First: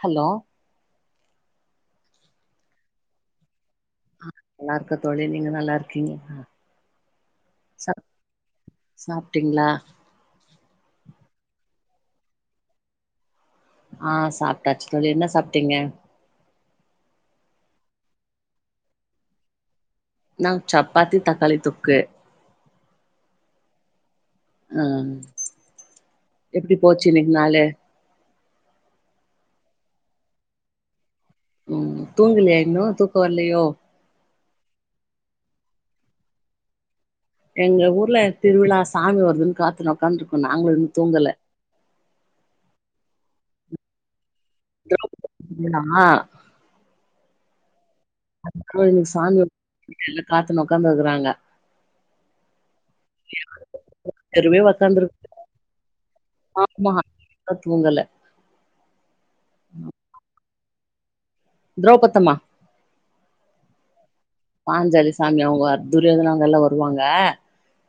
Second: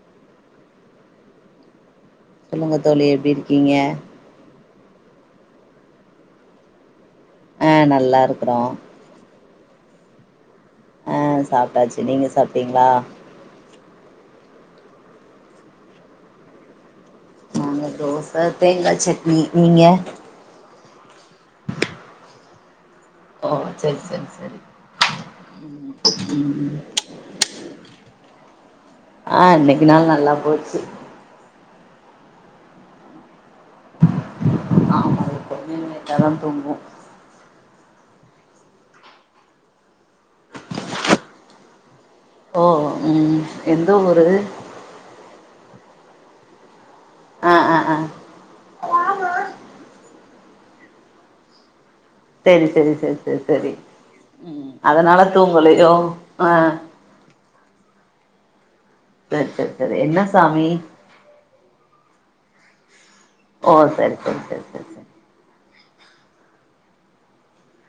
hello சொல்லுங்க தோழி எப்டி இருக்கீங்க ஆ நல்லார்க்க தோழி நீங்க நல்லா இர்க்கீங் ஆ சப் நல்லா இருக்குறோ சாப்ட்டிங்ளா அ சாப்ட்டாச்சு நீங்க சாப்ட்டிங்ளா ஆ சாப்ட்டாச் தோழி என்ன சாப்ட்டிங்க தோச தேங்கா சட்னி நீங்க நா சப்பாத்தி தக்காளி தொக்கு ஓ சரி சரி ம் எப்டி ம் போச்சு இன்னக்கு நாளு ஆ இன்னைக்கு நாள் நல்லா போச்சு தூங்கலியாயின்னும் தூக்க வர்லயோ லேட்டா தா தூங்குவோ எங்க ஊர்ல திருவிழா சாமி வருதுன்னு காத்துனு உக்காந்துருக்கோ நாங்களு இன்னு தூங்கல ஓ எந்த ஊரு [inaudible] நா ஆ ஆ ஆ ம் சாமி வெளிய காத்துனு உக்காந்துறாங்க சேரி சேரி சேரி சேரி சரி தெருவே உக்காந்துருக்கு அதனால தூங்கலயோ ஆமா தூங்கல சரி சரி சரி என்ன சாமி திரௌபத்தம்மா ஓ சரி பாஞ்சாலி சாமி அவங்க துரியோதன அவங்க எல்லா வருவாங்க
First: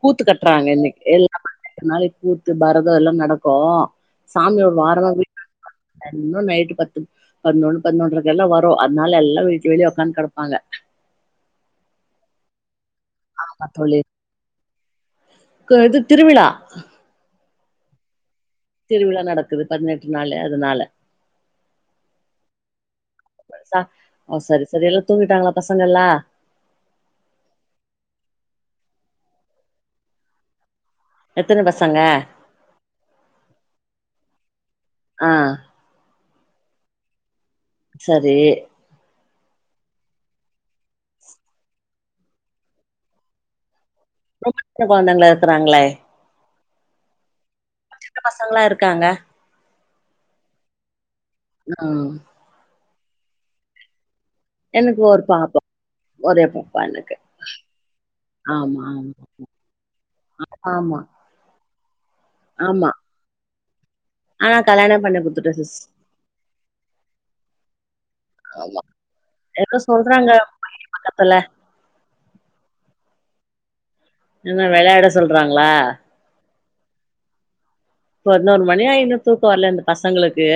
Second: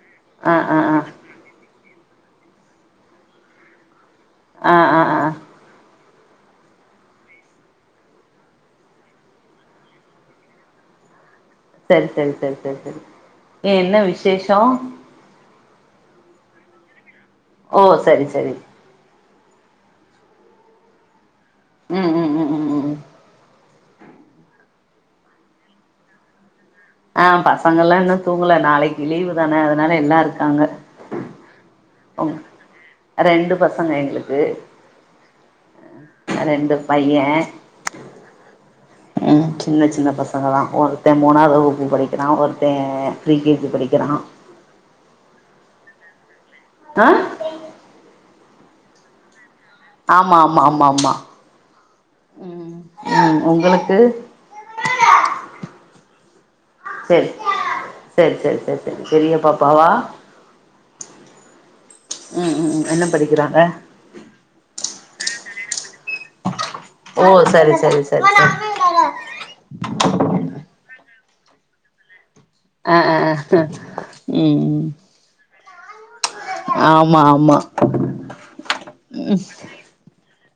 கூத்து ஆ கட்றாங்க ஆ இன்னக்கு ஆ எல்ல [inaudible] கூத்து பரத எல்லா நடக்கு சாமி ஒரு ஆ ஆ வாரம ஆ [inaudible] இன்னும் நைட்டு பத்து பதினொன்னு பதினொன்றைக்கு எல்லா வரு அதனால எல்லாரு வீட்டு வெளிய உக்காந்து கெடப்பாங்க சரி சரி சரி சரி சரி ஏ என்ன விசேஷம் குது திருவிழா ஓ சரி சரி திருவிழா நடக்குது பதினெட்டு நாளு அதுனால ம் ம் ம் ம் ம் ம் ம் ஓ சரி சரி எல்லாரு தூங்கிட்டாங்களா பசங்க எல்லா ஆ பசங்கல்லா இன்னு தூங்கல நாளைக்கு லீவு தான அதனால எல்லா இருக்காங்க எத்தன பசங்க ம் ரெண்டு பசங்க எங்களுக்கு ஆ ரெண்டு பைய சரி ம் சின்ன சின்ன பசங்க தா ஒருத்தெ மூணாவது வகுப்பு படிக்கிறா ஒருத்தெ ப்ரீ கே ஜி படிக் ரொம்ப சின்ன கொழந்தைங்களா இருக்கிறாங்களே அ பசங்கலா இருக்காங்க ஆமா ஆமா ஆமா ஆமா ம் ம் ம் உங்களுக்கு என்கு ஒரு பாப்பா ஒரே பாப்பா எனக்கு சரி சரி சரி சரி ஆமா சரி ஆமா பெரிய பாப்பாவா ஆமா ம் ம் என்ன படிக்கிறாங்க அ கல்யாண பண்ணி குடுத்துட்டே சிஸ் ஓ சரி சரி சரி சரி ஆமா ல ஆ ஆ ஆ என்ன ம் வெளயாட சொல்றாங்களா ஆமா ஆமா பதினோரு மணி ஆயி இன்னு தூக்க வர்ல இந்த பசங்களுக்கு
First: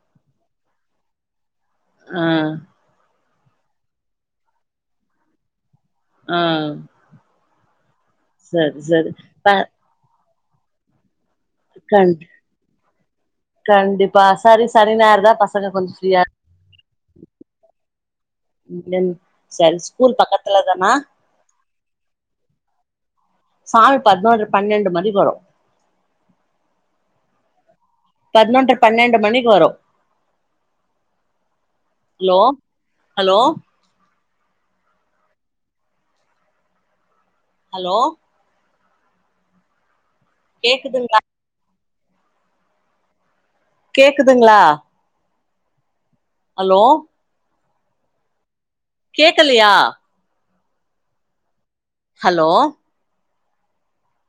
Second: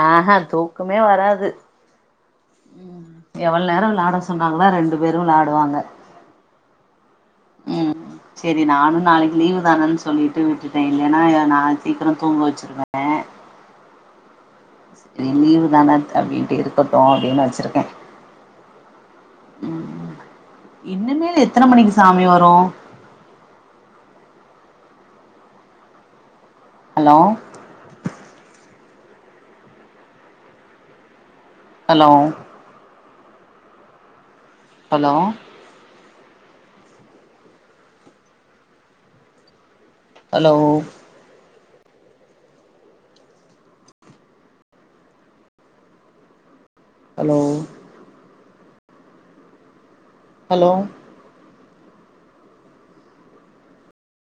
ஆஹெ தூக்கமே வராது ஆ எவ்ளோ நேர விளாட சொன்னாங்களோ ரெண்டு பேரு வ்ளாடுவாங்க ஆ ம் செரி சரி நானு சரி நாளைக்கி ப லீவு தானன்னு சொல்லிட்டு விட்டுட்டே இல்லேன்னா நா கண் சீக்கிரம் தூங்க வச்சுருவே கண்டிப்பா சரி சரி செரி நேரந்தா பசங்க லீவு கொஞ்சோ தான ஃப்ரீயா அப்டிட்டு இருக்கட்டு அப்டின்னு வச்சுருக்கே ம் சரி ம் ஸ்கூல் பக்கத்துல தானா இனிமேல் எத்தன மணிக்கு சாமி வரு சாமி பதினோரு பன்னெண்டு மணிக்கு வரு ஹலோ பதினொன்ற பன்னெண்டு மணிக்கு வரு hello hello hello hello hello கேக்குதுங்ளா கேக்குதுங்ளா ஹலோ கேக்கலையா ஹலோ ஹலோ